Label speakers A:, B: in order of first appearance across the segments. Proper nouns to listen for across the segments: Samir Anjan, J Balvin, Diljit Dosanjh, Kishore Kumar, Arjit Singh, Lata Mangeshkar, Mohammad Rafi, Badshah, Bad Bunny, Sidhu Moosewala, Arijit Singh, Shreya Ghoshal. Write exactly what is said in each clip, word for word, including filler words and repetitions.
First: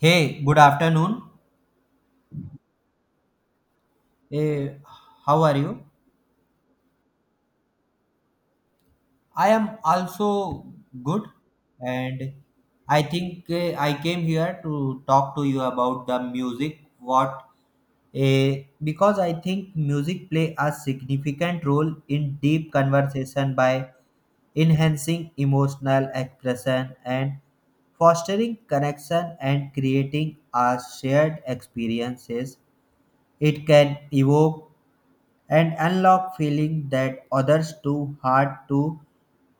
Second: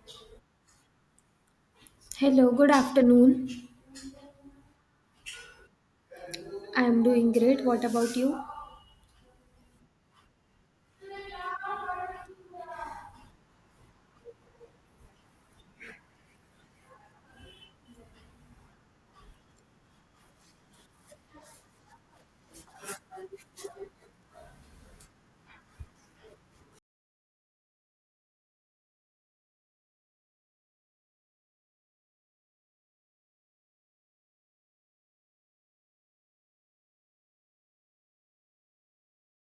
A: Hey, good afternoon.
B: Hello, good afternoon.
A: Eh, how are you?
B: I am doing great. What about you?
A: I am also good, and I think eh, I came here to talk to you about the music. What? Eh, because I think music play a significant role in deep conversation by enhancing emotional expression and fostering connection and creating a shared experiences. It can evoke and unlock feeling that others too hard to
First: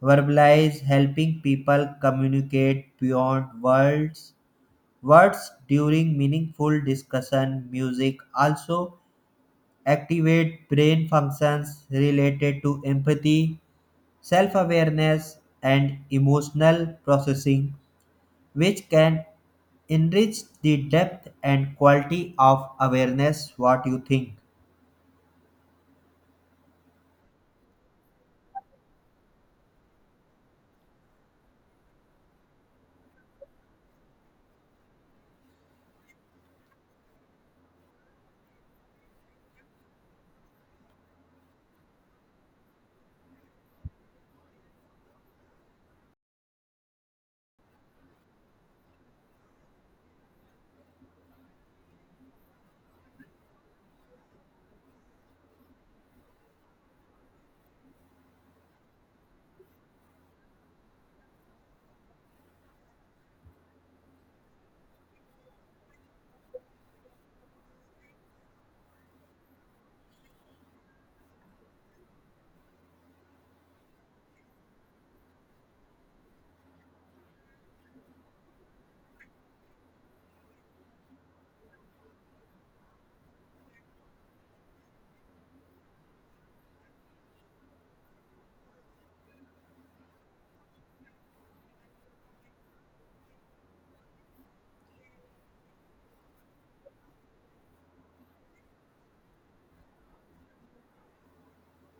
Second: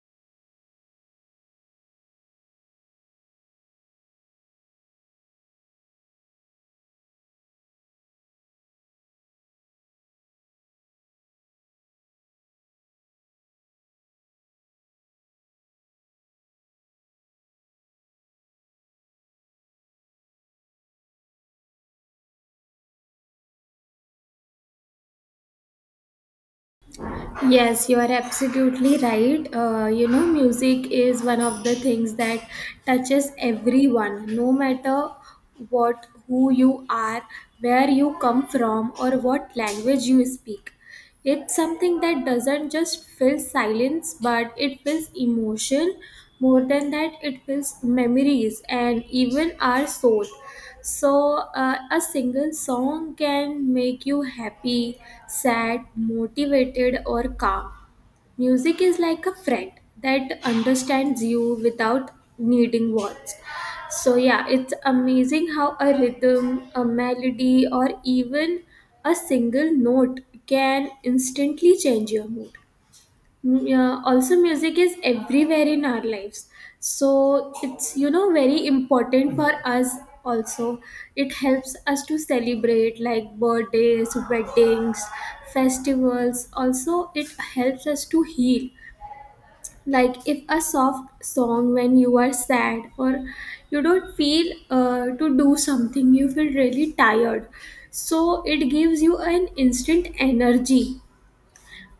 A: verbalize, helping people communicate beyond words words during meaningful discussion. Music also activate brain functions related to empathy, self-awareness and emotional processing, which can enrich the depth and quality of awareness. What you think?
B: Yes, you are absolutely right. Uh, you know, music is one of the things that touches everyone, no matter what, who you are, where you come from, or what language you speak. It's something that doesn't just fill silence, but it fills emotion. More than that, it fills memories and even our soul. So, uh, a single song can make you happy, sad, motivated, or calm. Music is like a friend that understands you without needing words. So, yeah, it's amazing how a rhythm, a melody, or even a single note can instantly change your mood. Mm, yeah, also, music is everywhere in our lives. So, it's you know very important for us also. It helps us to celebrate like birthdays, weddings, festivals. Also, it helps us to heal like if a soft song when you are sad or you don't feel uh, to do something, you feel really tired, so it gives you an instant energy.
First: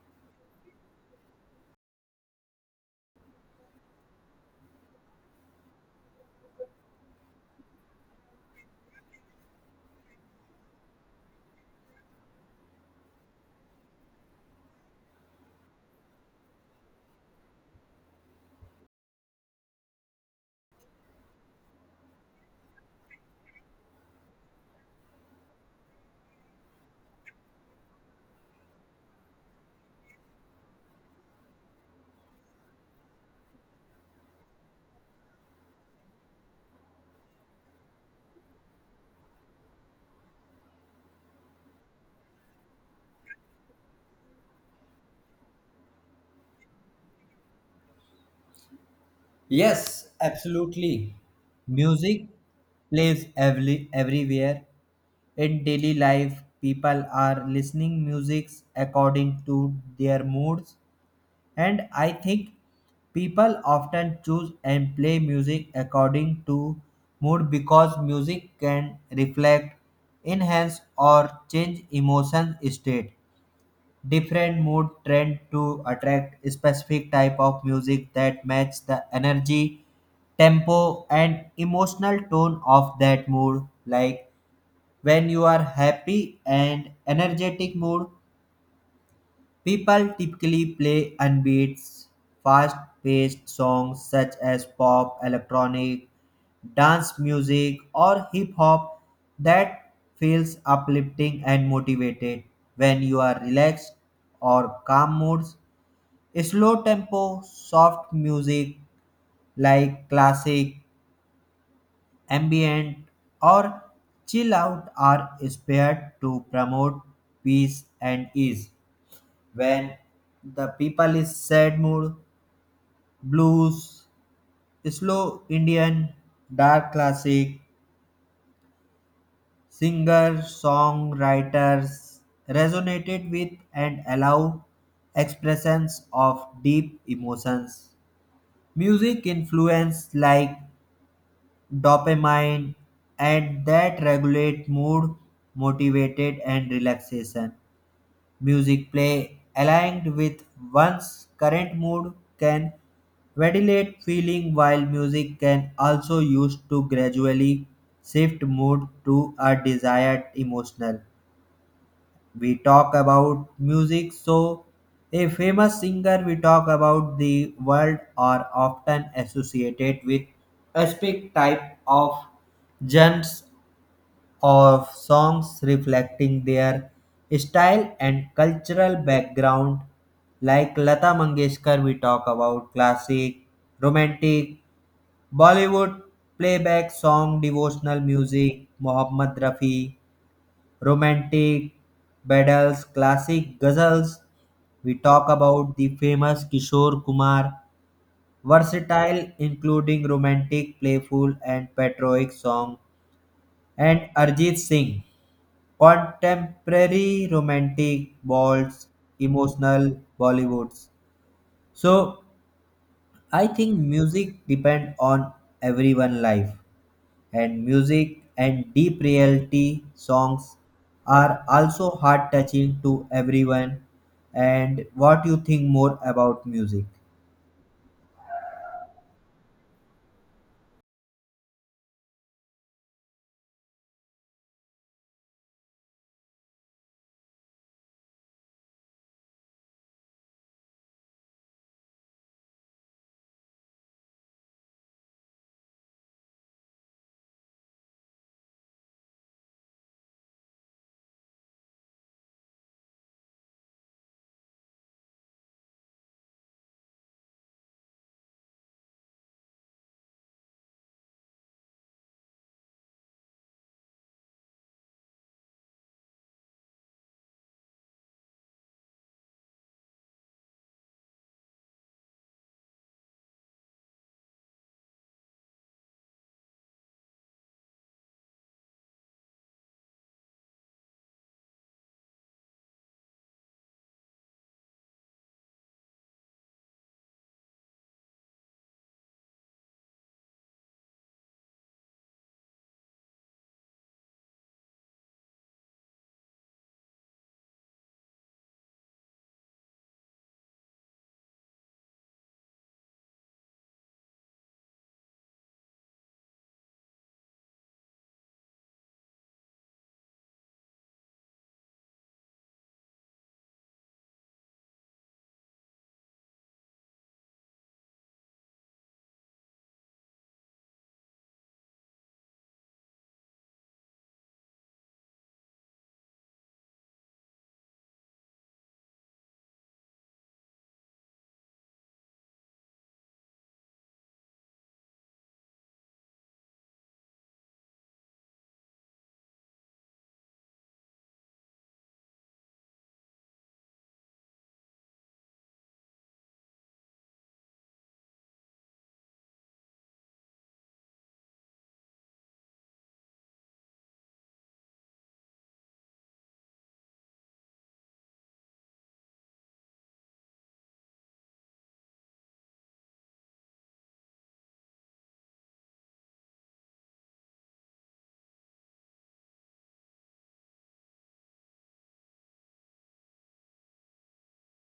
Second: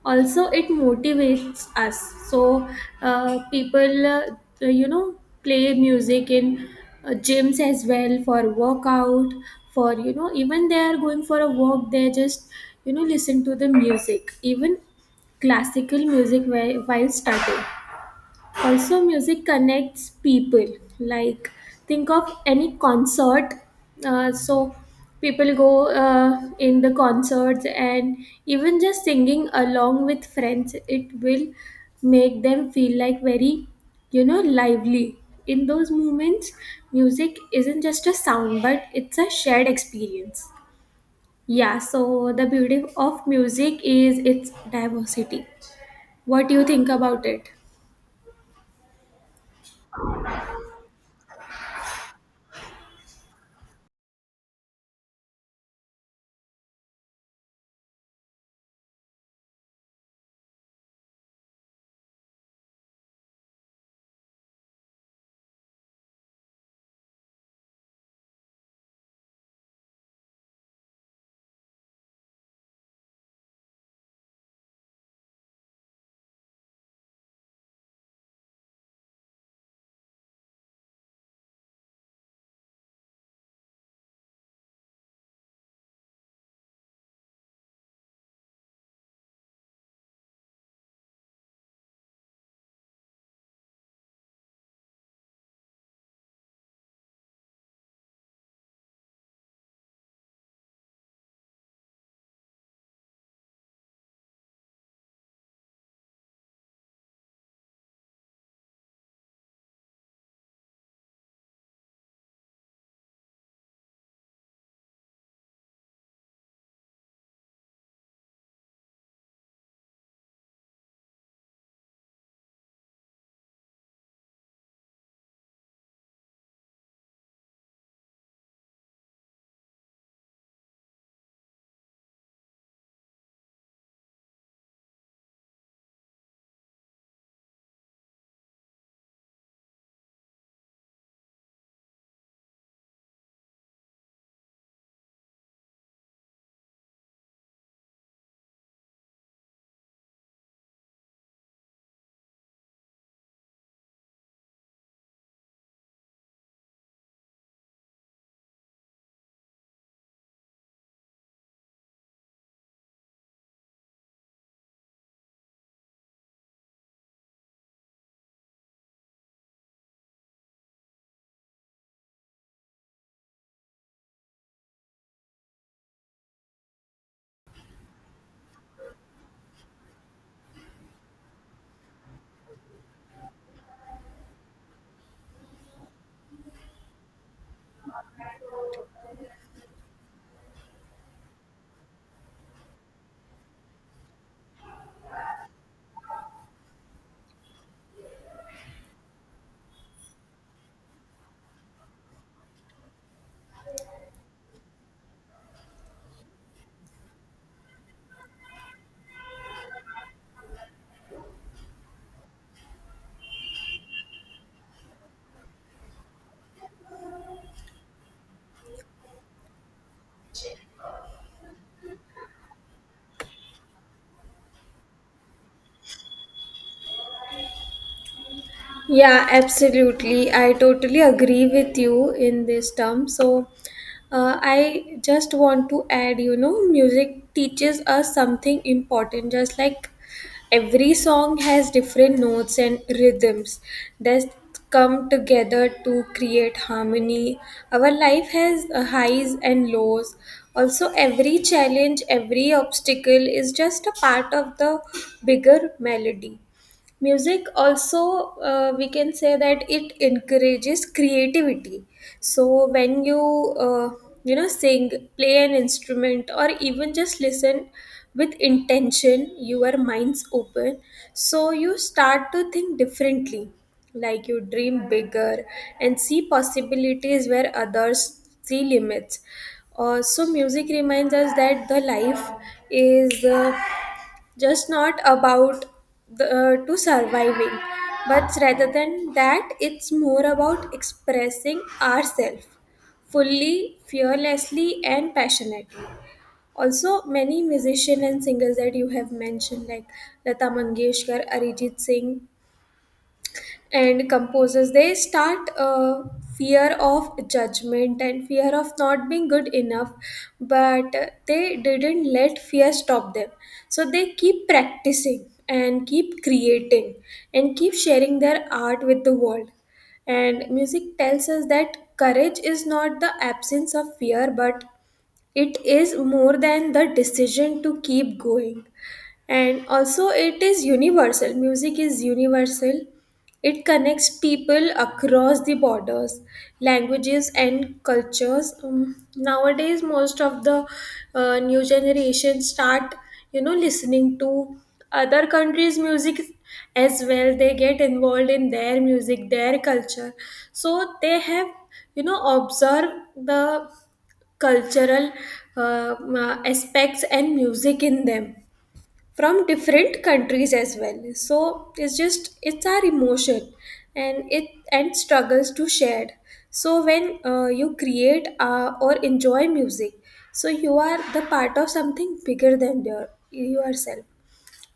B: Also, it motivates us. So uh, people uh, you know play music in uh, gyms as well for workout. For you know Even they are going for a walk, they just you know listen to the music, even classical music whi- while studying. Also, music connects people. Like, think of any concert. Uh, so people go uh, in the concerts, and even just singing along with friends, it will make them feel like very you know lively. In those moments, music isn't just a sound, but it's a shared experience. Yeah, so the beauty of music is its diversity. What do you think about it?
A: Yes, absolutely. Music plays every, everywhere. In daily life, people are listening music according to their moods, and I think people often choose and play music according to mood, because music can reflect, enhance, or change emotion state. Different mood trend to attract specific type of music that match the energy, tempo and emotional tone of that mood. Like when you are happy and energetic mood, people typically play upbeat, fast-paced songs such as pop, electronic, dance music, or hip hop that feels uplifting and motivated. When you are relaxed or calm moods, slow tempo, soft music like classic, ambient, or chill out are spared to promote peace and ease. When the people is sad mood, blues, slow Indian, dark classic, singer songwriters resonated with and allow expressions of deep emotions. Music influence like dopamine and that regulate mood, motivated and relaxation. Music play aligned with one's current mood can ventilate feeling, while music can also used to gradually shift mood to a desired emotional. We talk about music, so a famous singer we talk about the world are often associated with a specific type of genres of songs reflecting their style and cultural background. Like Lata Mangeshkar, we talk about classic, romantic, Bollywood playback song, devotional music. Mohammad Rafi, romantic battles, classic ghazals. We talk about the famous Kishore Kumar, versatile including romantic, playful and patriotic song. And Arjit Singh, contemporary romantic balls, emotional bollywoods. So I think music depend on everyone life, and music and deep reality songs are also heart touching to everyone. And what you think more about music?
B: Yeah, absolutely. I totally agree with you in this term. So, uh, I just want to add, you know, music teaches us something important. Just like every song has different notes and rhythms that come together to create harmony. Our life has uh, highs and lows. Also, every challenge, every obstacle is just a part of the bigger melody. Music also, uh, we can say that it encourages creativity. So when you uh, you know sing, play an instrument, or even just listen with intention, your mind's open, so you start to think differently, like you dream bigger and see possibilities where others see limits. Uh, so music reminds us that the life is uh, just not about the, uh, to surviving, but rather than that, it's more about expressing ourselves fully, fearlessly, and passionately. Also, many musicians and singers that you have mentioned, like Lata Mangeshkar, Arijit Singh, and composers, they start uh, fear of judgment and fear of not being good enough, but uh, they didn't let fear stop them. So they keep practicing and keep creating and keep sharing their art with the world. And music tells us that courage is not the absence of fear, but it is more than the decision to keep going. And also it is universal. Music is universal. It connects people across the borders, languages, and cultures. Um, nowadays most of the uh, new generation start you know listening to other countries' music as well. They get involved in their music, their culture. So they have you know observed the cultural uh, uh, aspects and music in them from different countries as well. So it's just, it's our emotion and it and struggles to share. So when uh, you create uh, or enjoy music, so you are the part of something bigger than your yourself.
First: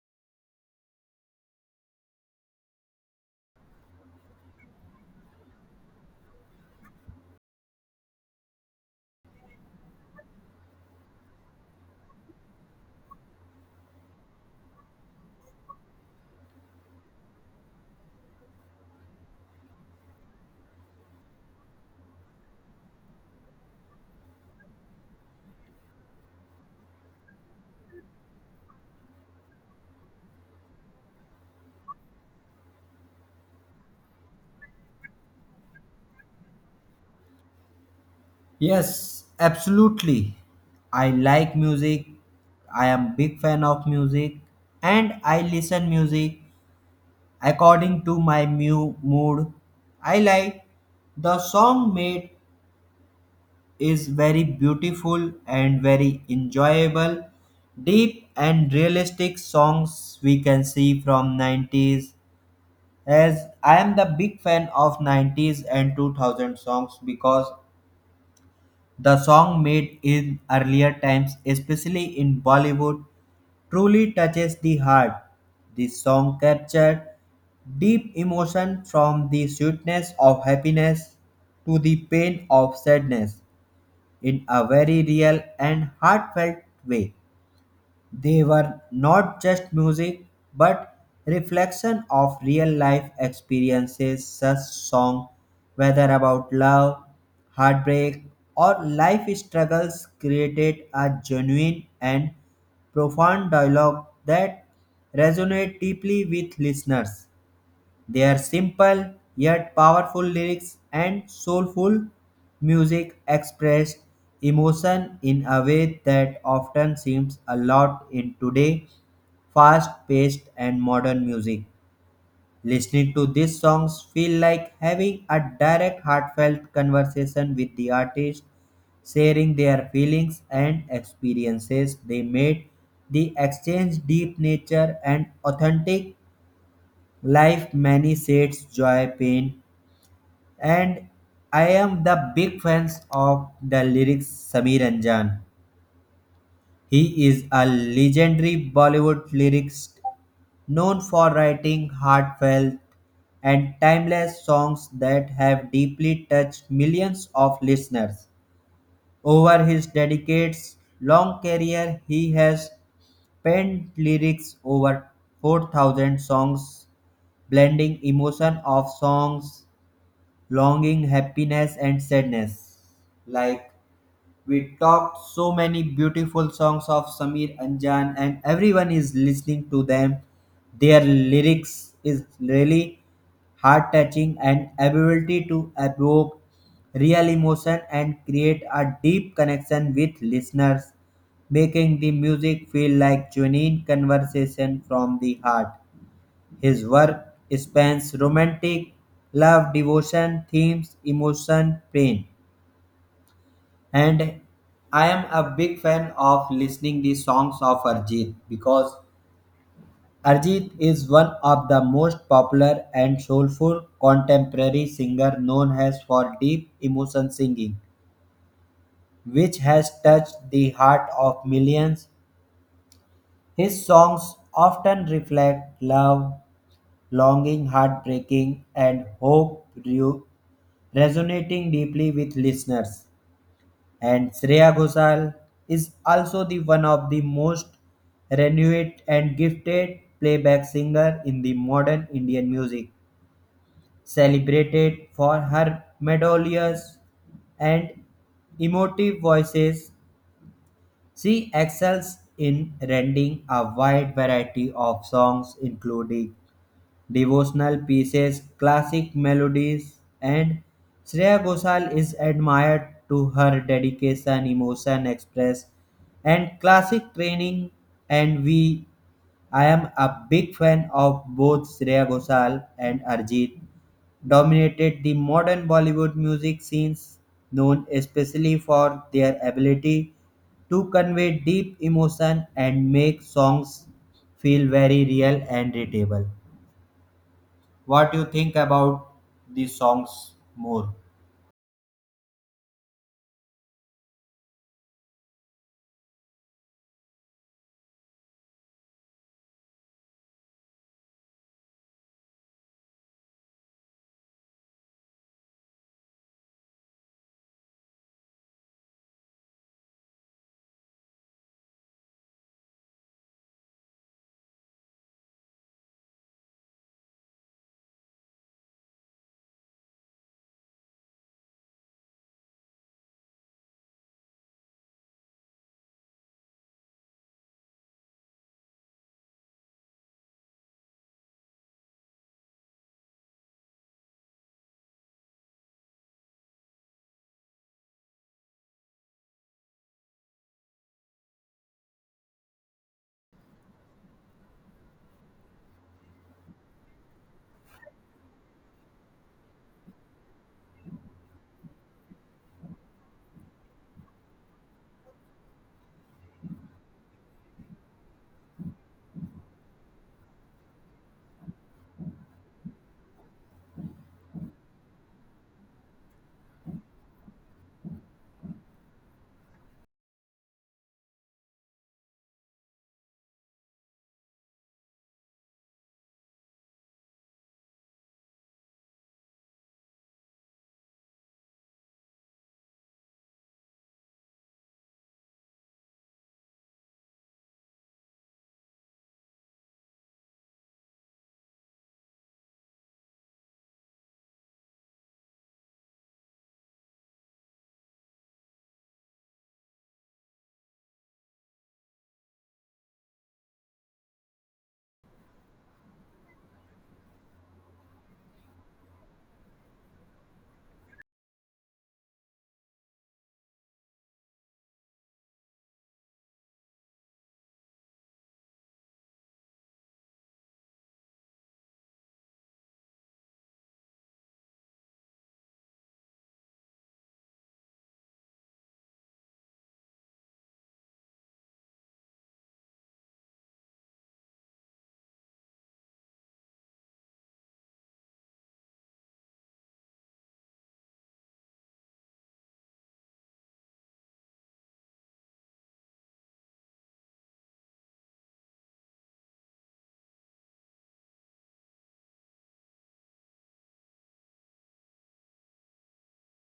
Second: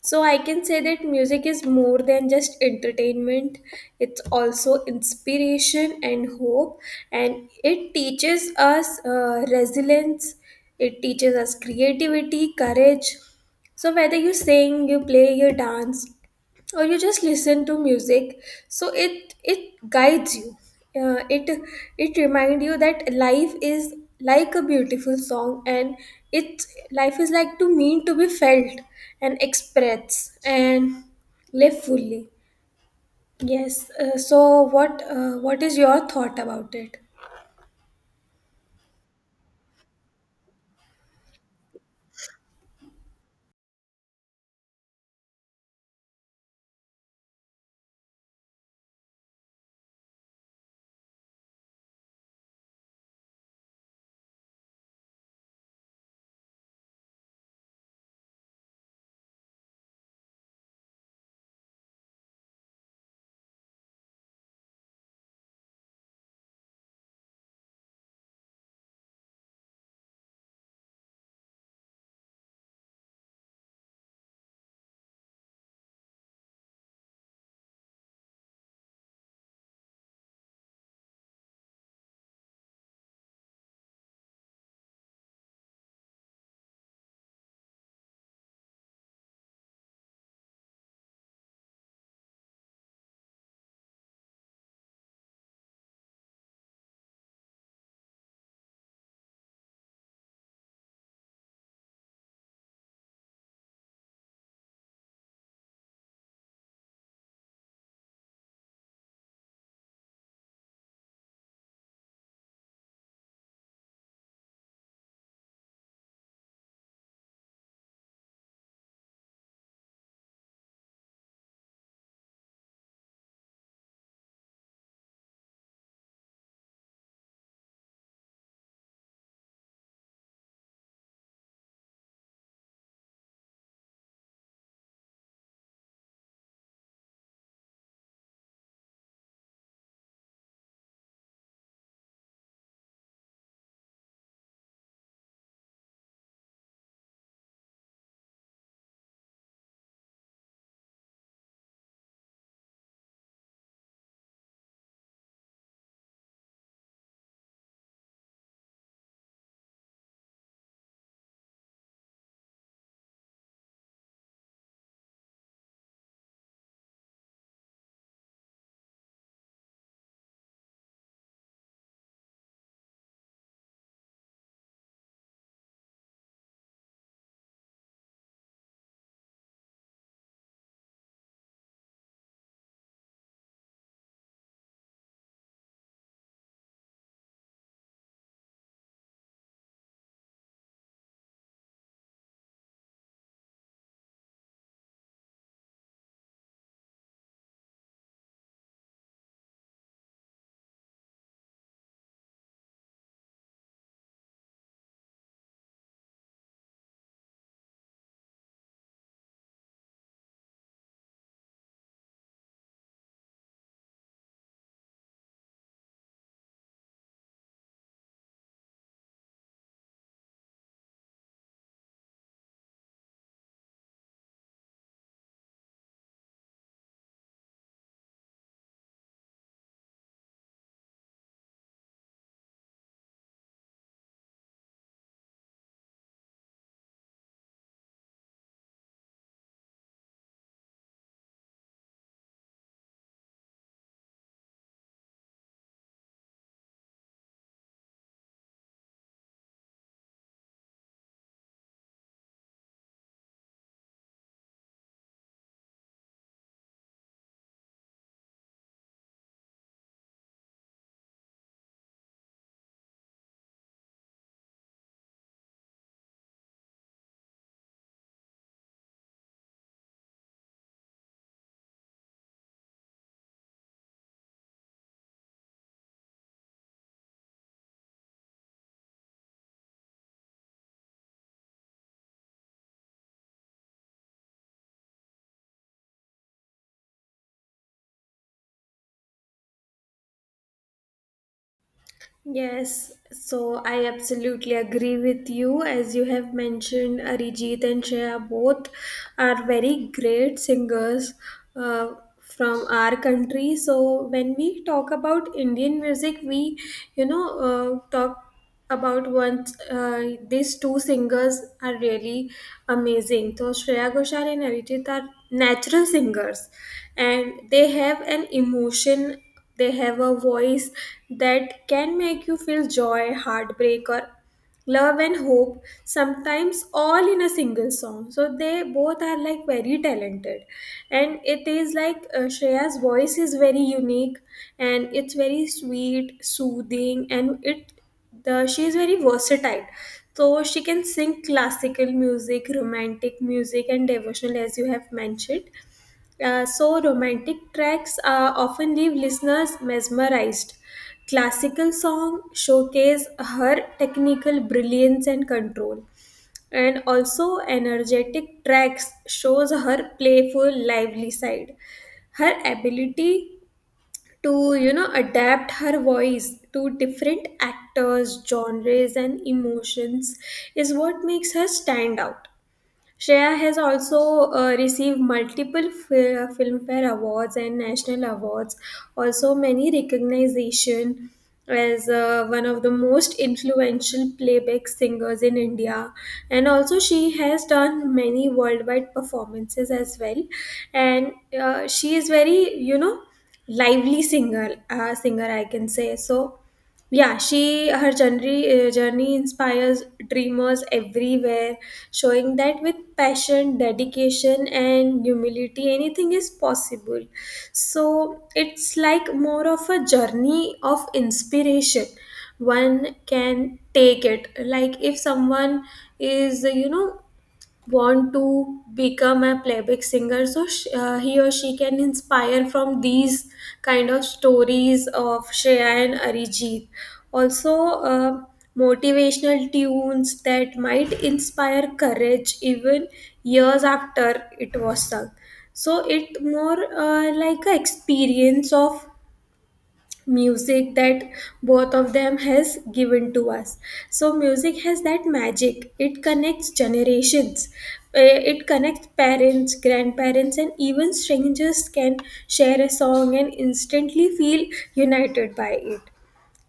B: So I can say that music is more than just entertainment. It's also inspiration and hope, and it teaches us uh, resilience. It teaches us creativity, courage. So whether you sing, you play, you dance, or you just listen to music, so it it guides you. Uh, it it remind you that life is like a beautiful song, and it's life is like to mean to be felt and expressed and live fully. Yes, uh, so what uh, what is your thought about it?
A: Yes, absolutely. I like music. I am big fan of music and I listen music according to my mu- mood. I like the song made is very beautiful and very enjoyable. Deep and realistic songs we can see from nineties, as I am the big fan of nineties and two thousand songs. Because the song made in earlier times, especially in Bollywood, truly touches the heart. The song captured deep emotion from the sweetness of happiness to the pain of sadness in a very real and heartfelt way. They were not just music, but reflection of real life experiences. Such song, whether about love, heartbreak, or life struggles, created a genuine and profound dialogue that resonate deeply with listeners. Their simple yet powerful lyrics and soulful music expressed emotion in a way that often seems a lot in today fast paced and modern music. Listening to these songs feel like having a direct heartfelt conversation with the artist, sharing their feelings and experiences they made. The exchange deep nature and authentic life many shades, joy, pain, and I am the big fans of the lyrics Samir Anjan. He is a legendary Bollywood lyricist known for writing heartfelt and timeless songs that have deeply touched millions of listeners. Over his dedicates long career, he has penned lyrics over four thousand songs, blending emotion of songs longing, happiness, and sadness. Like we talked so many beautiful songs of Samir Anjan, and everyone is listening to them. Their lyrics is really heart touching and ability to evoke real emotion and create a deep connection with listeners, making the music feel like genuine conversation from the heart. His work spans romantic, love, devotion, themes, emotion, pain, and I am a big fan of listening the songs of Arjit, because Arjit is one of the most popular and soulful contemporary singer known as for deep emotion singing which has touched the heart of millions. His songs often reflect love, longing, heartbreaking, and hope re- resonating deeply with listeners. And Shreya Ghoshal is also the one of the most renowned and gifted playback singer in the modern Indian music, celebrated for her melodious and emotive voices. She excels in rendering a wide variety of songs, including devotional pieces, classic melodies, and Shreya Ghoshal is admired to her dedication, emotion express, and classic training. And we, I am a big fan of both Shreya Ghoshal and Arjit. Dominated the modern Bollywood music scenes, known especially for their ability to convey deep emotion and make songs feel very real and readable. What you think about the songs more?
B: Yes, so I absolutely agree with you. As you have mentioned, Arijit and Shreya both are very great singers uh, from our country. So when we talk about Indian music, we, you know, uh, talk about once uh, these two singers are really amazing. So Shreya Ghoshal and Arijit are natural singers, and they have an emotion, they have a voice that can make you feel joy, heartbreak, or love and hope, sometimes all in a single song. So they both are like very talented. And it is like, uh, Shreya's voice is very unique, and it's very sweet, soothing, and it the, she is very versatile. So she can sing classical music, romantic music, and devotional, as you have mentioned. Uh, so romantic tracks uh, often leave listeners mesmerized. Classical songs showcase her technical brilliance and control, and also energetic tracks shows her playful, lively side. Her ability to you know adapt her voice to different actors, genres, and emotions is what makes her stand out. Shreya has also uh, received multiple fil- Filmfare awards and national awards, also many recognition as uh, one of the most influential playback singers in India. And also she has done many worldwide performances as well. And uh, she is very, you know, lively singer, uh, singer I can say. So yeah, she her journey, uh, journey inspires dreamers everywhere, showing that with passion, dedication, and humility, anything is possible. So it's like more of a journey of inspiration. One can take it, like if someone is, you know, want to become a playback singer, so sh- uh, he or she can inspire from these kind of stories of Shreya and Arijit. Also uh, motivational tunes that might inspire courage even years after it was sung. So it more uh, like a experience of music that both of them has given to us. So music has that magic. It connects generations. Uh, it connects parents, grandparents, and even strangers can share a song and instantly feel united by it.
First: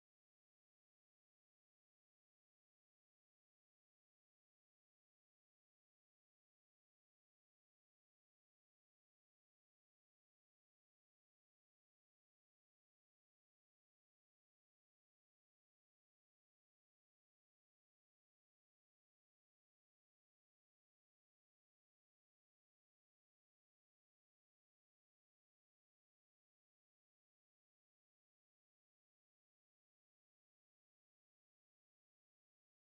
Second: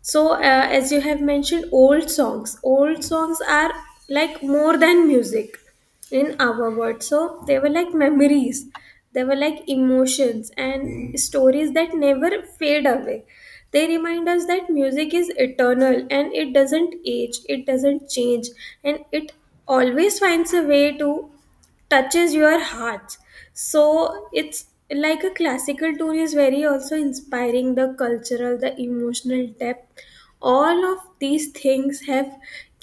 B: So uh, as you have mentioned, old songs old songs are like more than music in our world. So they were like memories, they were like emotions and stories that never fade away. They remind us that music is eternal, and it doesn't age, it doesn't change, and it always finds a way to touches your heart. So it's like a classical tune is very also inspiring. The cultural, the emotional depth, all of these things have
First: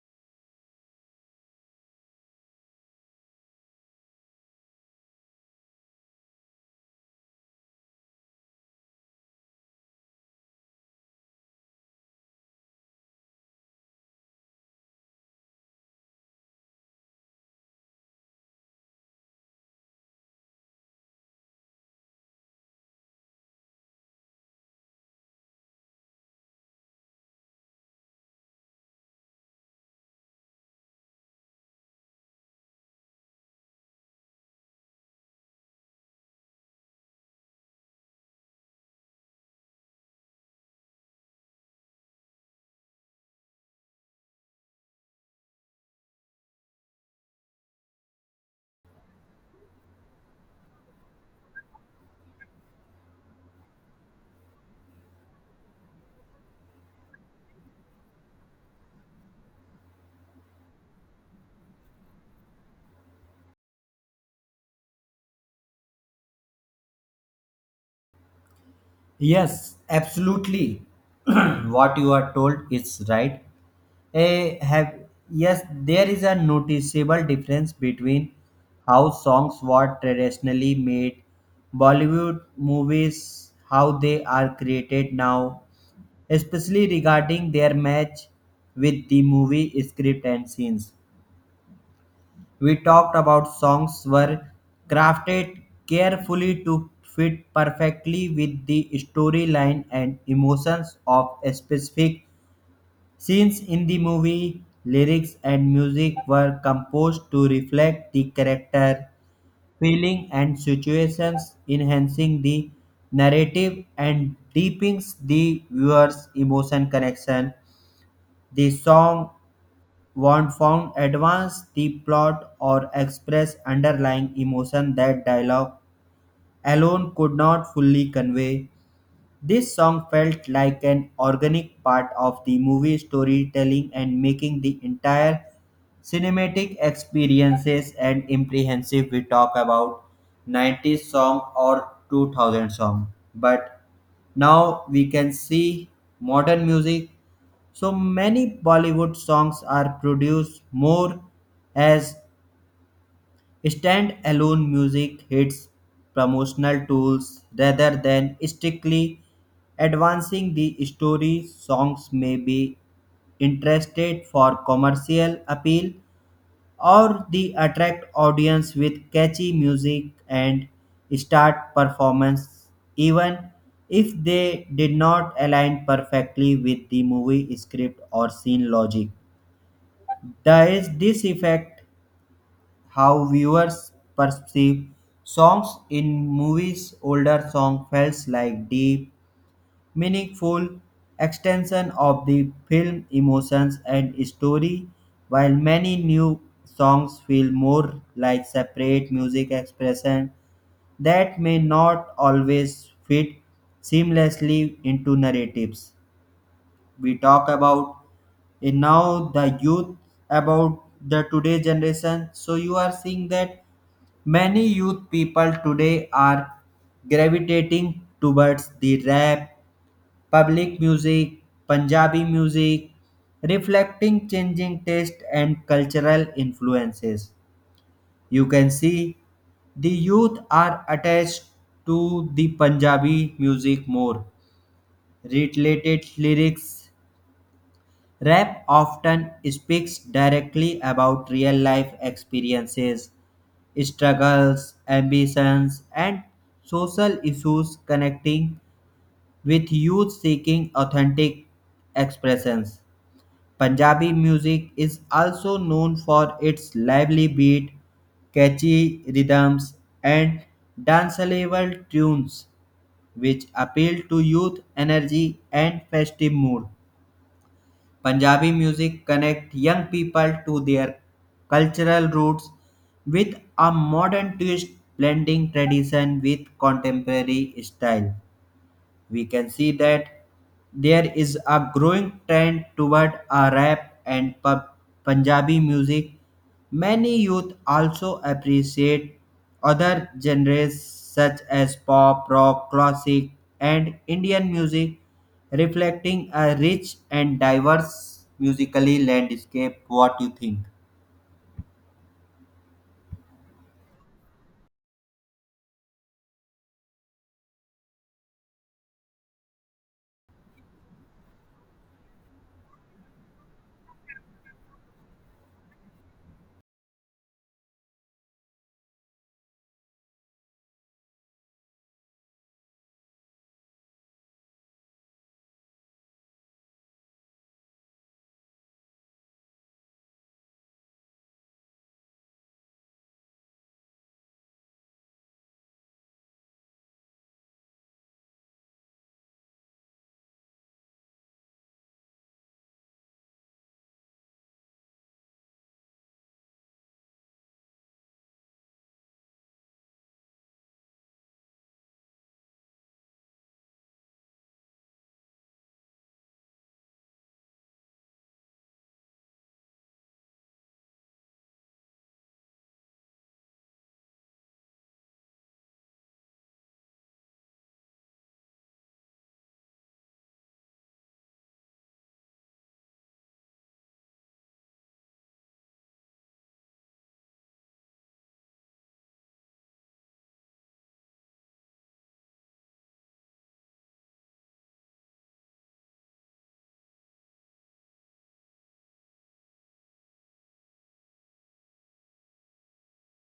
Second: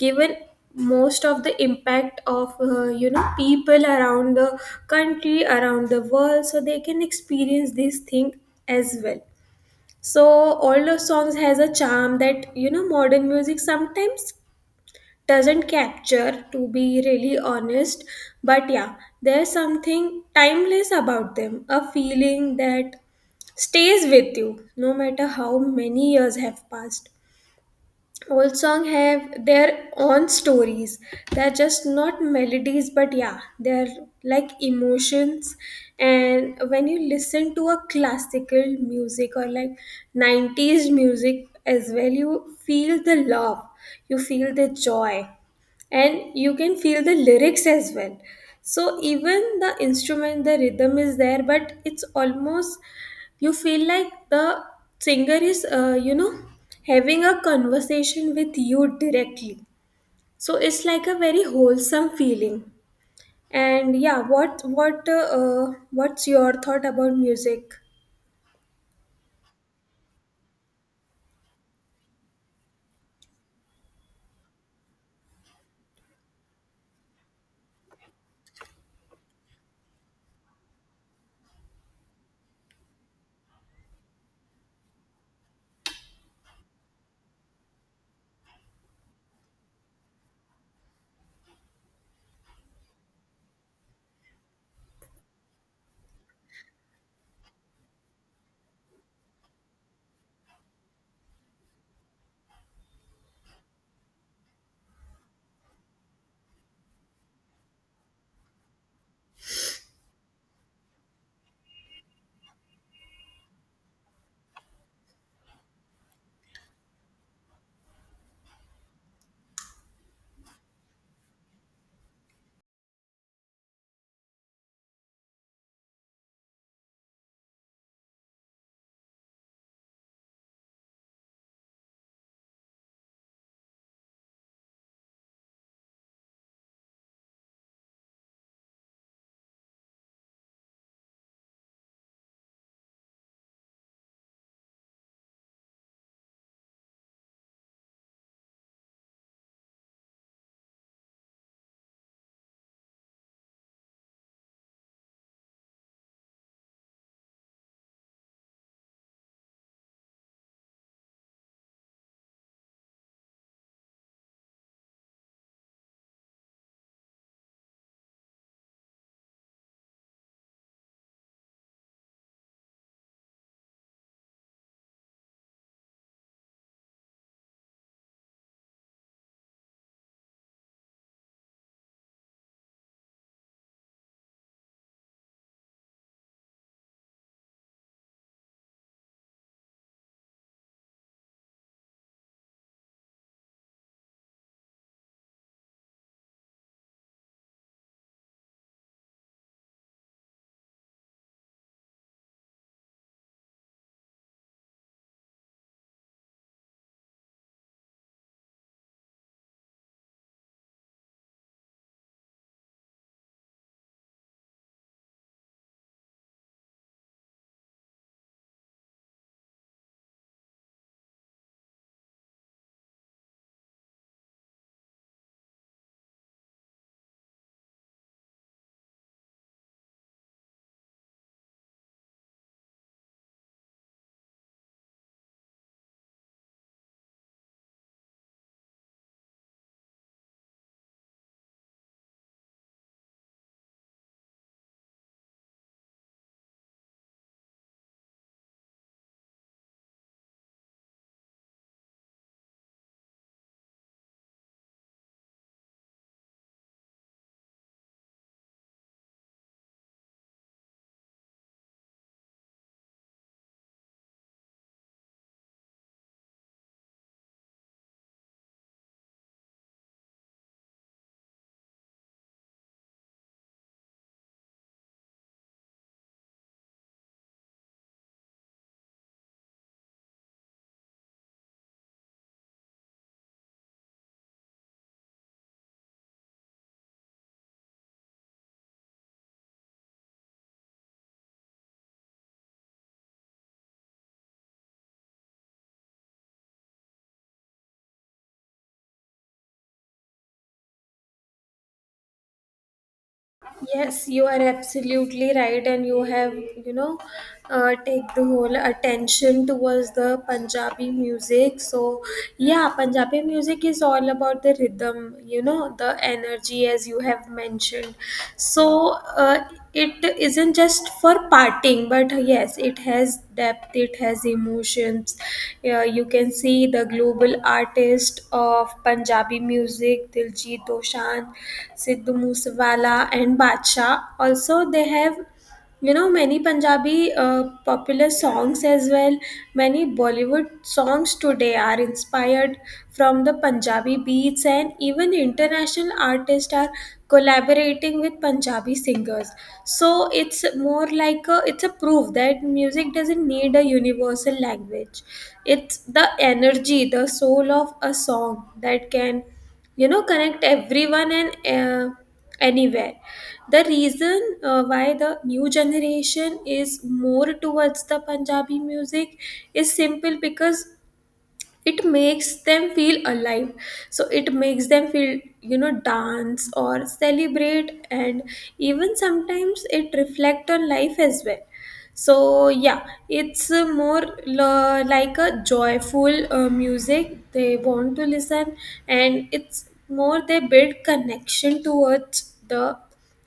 B: given most of the impact of uh, you know people around the country, around the world, so they can experience this thing as well. So older songs has a charm that, you know, modern music sometimes doesn't capture, to be really honest. But yeah, there's something timeless about them, a feeling that stays with you no matter how many years have passed. Old song have their own stories. They're just not melodies, but yeah, they're like emotions. And when you listen to a classical music or like nineties music as well, you feel the love, you feel the joy, and you can feel the lyrics as well. So even the instrument, the rhythm is there, but it's almost you feel like the singer is uh, you know having a conversation with you directly. So it's like a very wholesome feeling. And yeah, what what uh, uh, what's your thought about music?
A: Yes, absolutely. What you are told is right. a have Yes, there is a noticeable difference between how songs were traditionally made bollywood movies how they are created now, especially regarding their match with the movie script and scenes. We talked about songs were crafted carefully to fit perfectly with the storyline and emotions of specific scenes in the movie. Lyrics and music were composed to reflect the character, feeling, and situations, enhancing the narrative and deepens the viewer's emotion connection. The song won't found advance the plot or express underlying emotion that dialogue alone could not fully convey. This song felt like an organic part of the movie storytelling and making the entire cinematic experiences and comprehensive. We talk about nineties song or two thousand song, but now we can see modern music, so many Bollywood songs are produced more as stand-alone music hits, promotional tools rather than strictly advancing the story. Songs may be interested for commercial appeal or the attract audience with catchy music and start performance, even if they did not align perfectly with the movie script or scene logic. Does this affect how viewers perceive songs in movies? Older song feels like deep, meaningful extension of the film emotions and story, while many new songs feel more like separate music expression that may not always fit seamlessly into narratives. We talk about in now the youth, about the today generation, so you are seeing that many youth people today are gravitating towards the rap, public music, punjabi music, reflecting changing taste and cultural influences. You can see the youth are attached to the punjabi music more related lyrics. Rap often speaks directly about real life experiences, struggles, ambitions, and social issues, connecting with youth seeking authentic expressions. Punjabi music is also known for its lively beat, catchy rhythms, and danceable tunes, which appeal to youth energy and festive mood. Punjabi music connects young people to their cultural roots with a modern twist, blending tradition with contemporary style. We can see that there is a growing trend toward a rap and pub Punjabi music. Many youth also appreciate other genres such as pop, rock, classic, and Indian music, reflecting a rich and diverse musically landscape. What you think?
B: Yes, you are absolutely right, and you have, you know, uh, take the whole attention towards the Punjabi music. So, yeah, Punjabi music is all about the rhythm, you know, the energy, as you have mentioned. So, uh, it isn't just for parting, but yes, it has depth, it has emotions. Yeah, you can see the global artist of Punjabi music, Diljit Dosanjh, Sidhu Moosewala, and Badshah. Also, they have, you know, many Punjabi uh, popular songs as well. Many Bollywood songs today are inspired from the Punjabi beats, and even international artists are collaborating with Punjabi singers. So it's more like a, it's a proof that music doesn't need a universal language. It's the energy, the soul of a song that can, you know, connect everyone and uh, anywhere. The reason uh, why the new generation is more towards the Punjabi music is simple, because it makes them feel alive. So it makes them feel, you know, dance or celebrate, and even sometimes it reflect on life as well. So yeah, it's uh, more l- like a joyful, uh, music they want to listen, and it's more they build connection towards the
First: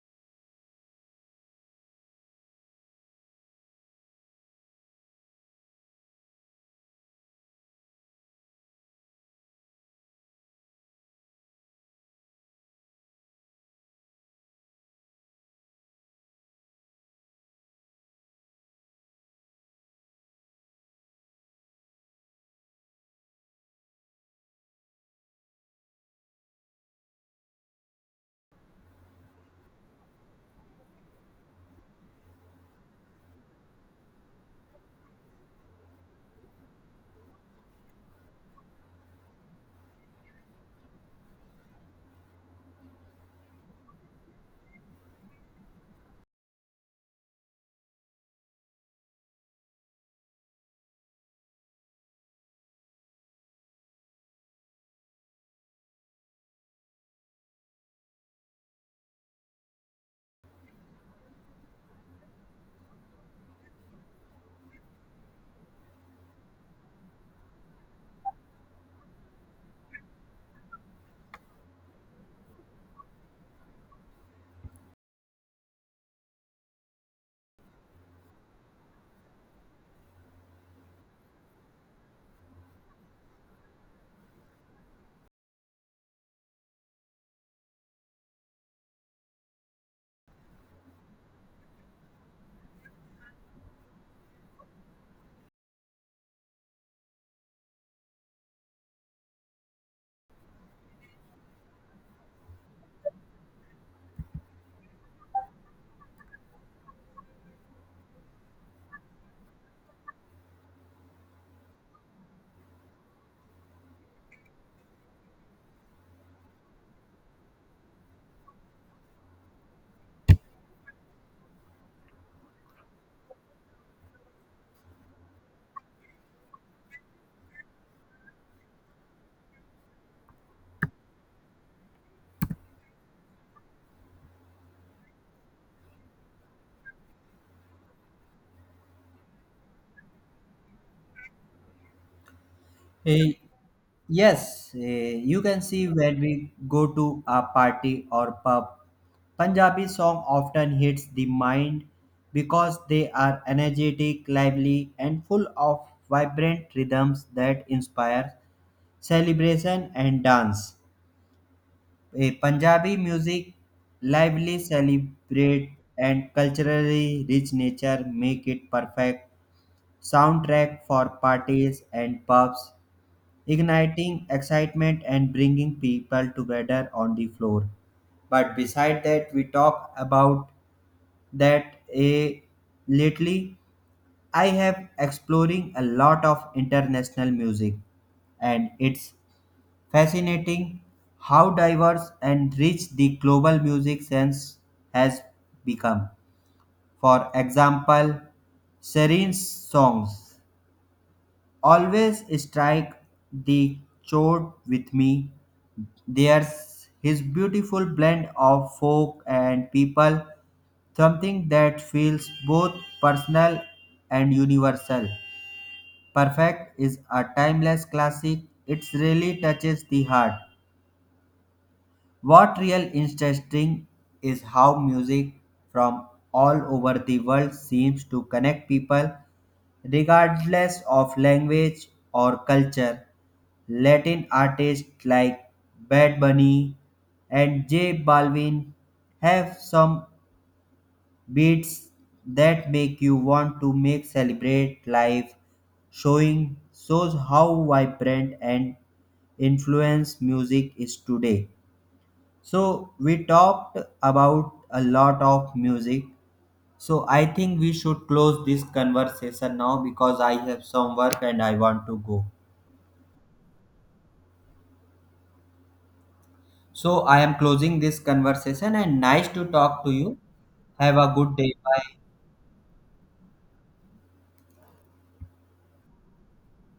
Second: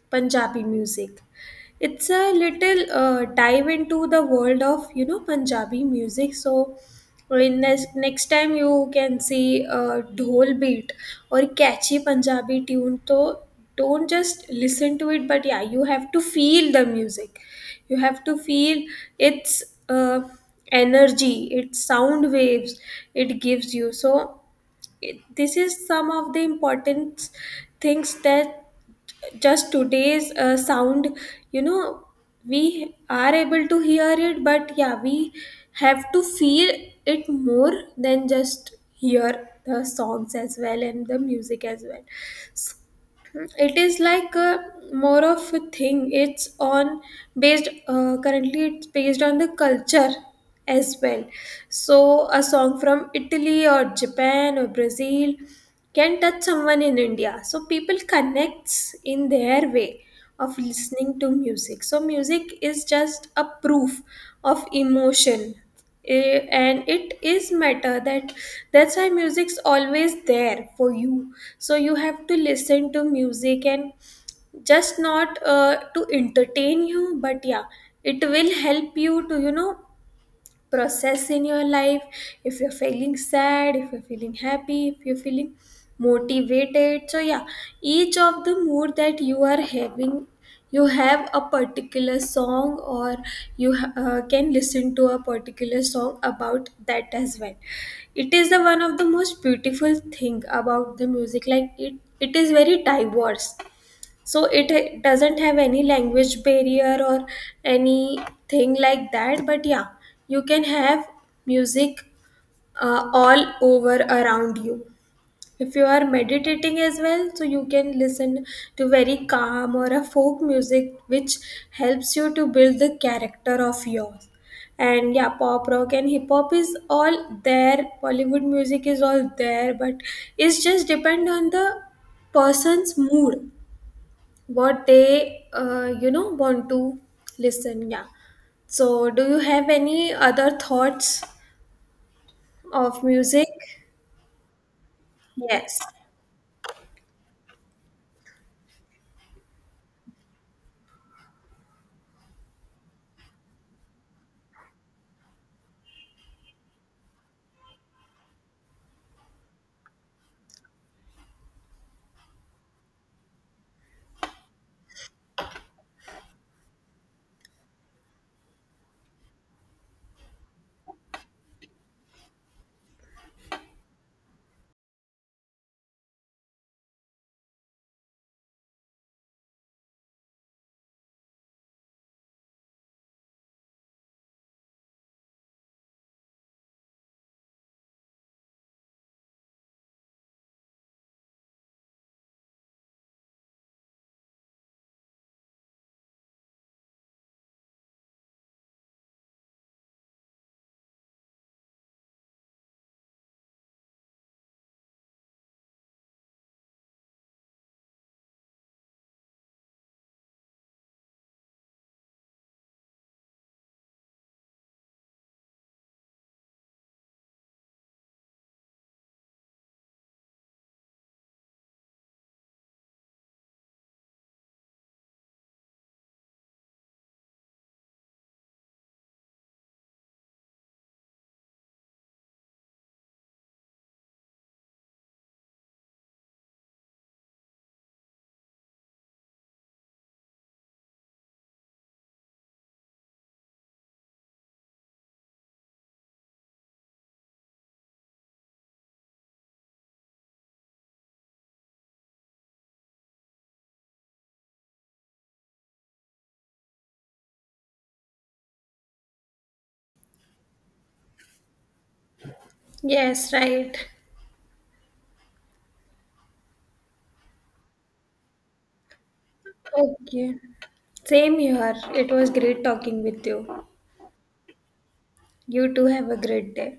B: Punjabi music. It's a little uh, dive into the world of, you know, Punjabi music. So in next next time, you can see a dhol beat or catchy Punjabi tune. So don't just listen to it, but yeah, you have to feel the music. You have to feel its uh, energy, its sound waves it gives you. So it, this is some of the important things that just today's uh, sound, you know, we are able to hear it, but yeah, we have to feel it more than just hear the songs as well and the music as well. It is like a more of a thing. It's on based, uh, currently it's based on the culture as well. So a song from Italy or Japan or Brazil can touch someone in India. So people connects in their way of listening to music. So music is just a proof of emotion. Eh, and it is matter that that's why music's always there for you. So you have to listen to music and just not uh, to entertain you, but yeah, it will help you to, you know, process in your life. If you're feeling sad, if you're feeling happy, if you're feeling motivated, so yeah, each of the mood that you are having, you have a particular song, or you uh, can listen to a particular song about that as well. It is the one of the most beautiful thing about the music, like it it is very diverse. So it ha- doesn't have any language barrier or anything like that. But yeah, you can have music uh, all over around you. If you are meditating as well, so you can listen to very calm or a folk music which helps you to build the character of yours. And yeah, pop, rock, and hip hop is all there, Bollywood music is all there, but it's just depend on the person's mood, what they, uh, you know want to listen. Yeah, so do you have any other thoughts of
A: Eh,
B: music?
A: yes, eh, you can
B: Yes.
A: see when we go to a party or pub, Punjabi song often hits the mind because they are energetic, lively, and full of vibrant rhythms that inspire celebration and dance. Eh, Punjabi music lively celebrate and culturally rich nature make it perfect soundtrack for parties and pubs, igniting excitement and bringing people together on the floor. But beside that, we talk about that a lately I have exploring a lot of international music, and it's fascinating how diverse and rich the global music sense has become. For example, Serene's songs always strike the chord with me. There's his beautiful blend of folk and people, something that feels both personal and universal. Perfect is a timeless classic. It really touches the heart. What real interesting is how music from all over the world seems to connect people regardless of language or culture. Latin artists like Bad Bunny and J Balvin have some beats that make you want to make celebrate life, showing shows how vibrant and influence music is today. So we talked about a lot of music. So I think we should close this conversation now because I have some work and I want to go.
B: Yes, right.
A: So I am closing this conversation and nice to talk to you.
B: Okay.
A: Have a
B: Same
A: good day.
B: here,
A: Bye.
B: it was great talking with you. You too, have a great day.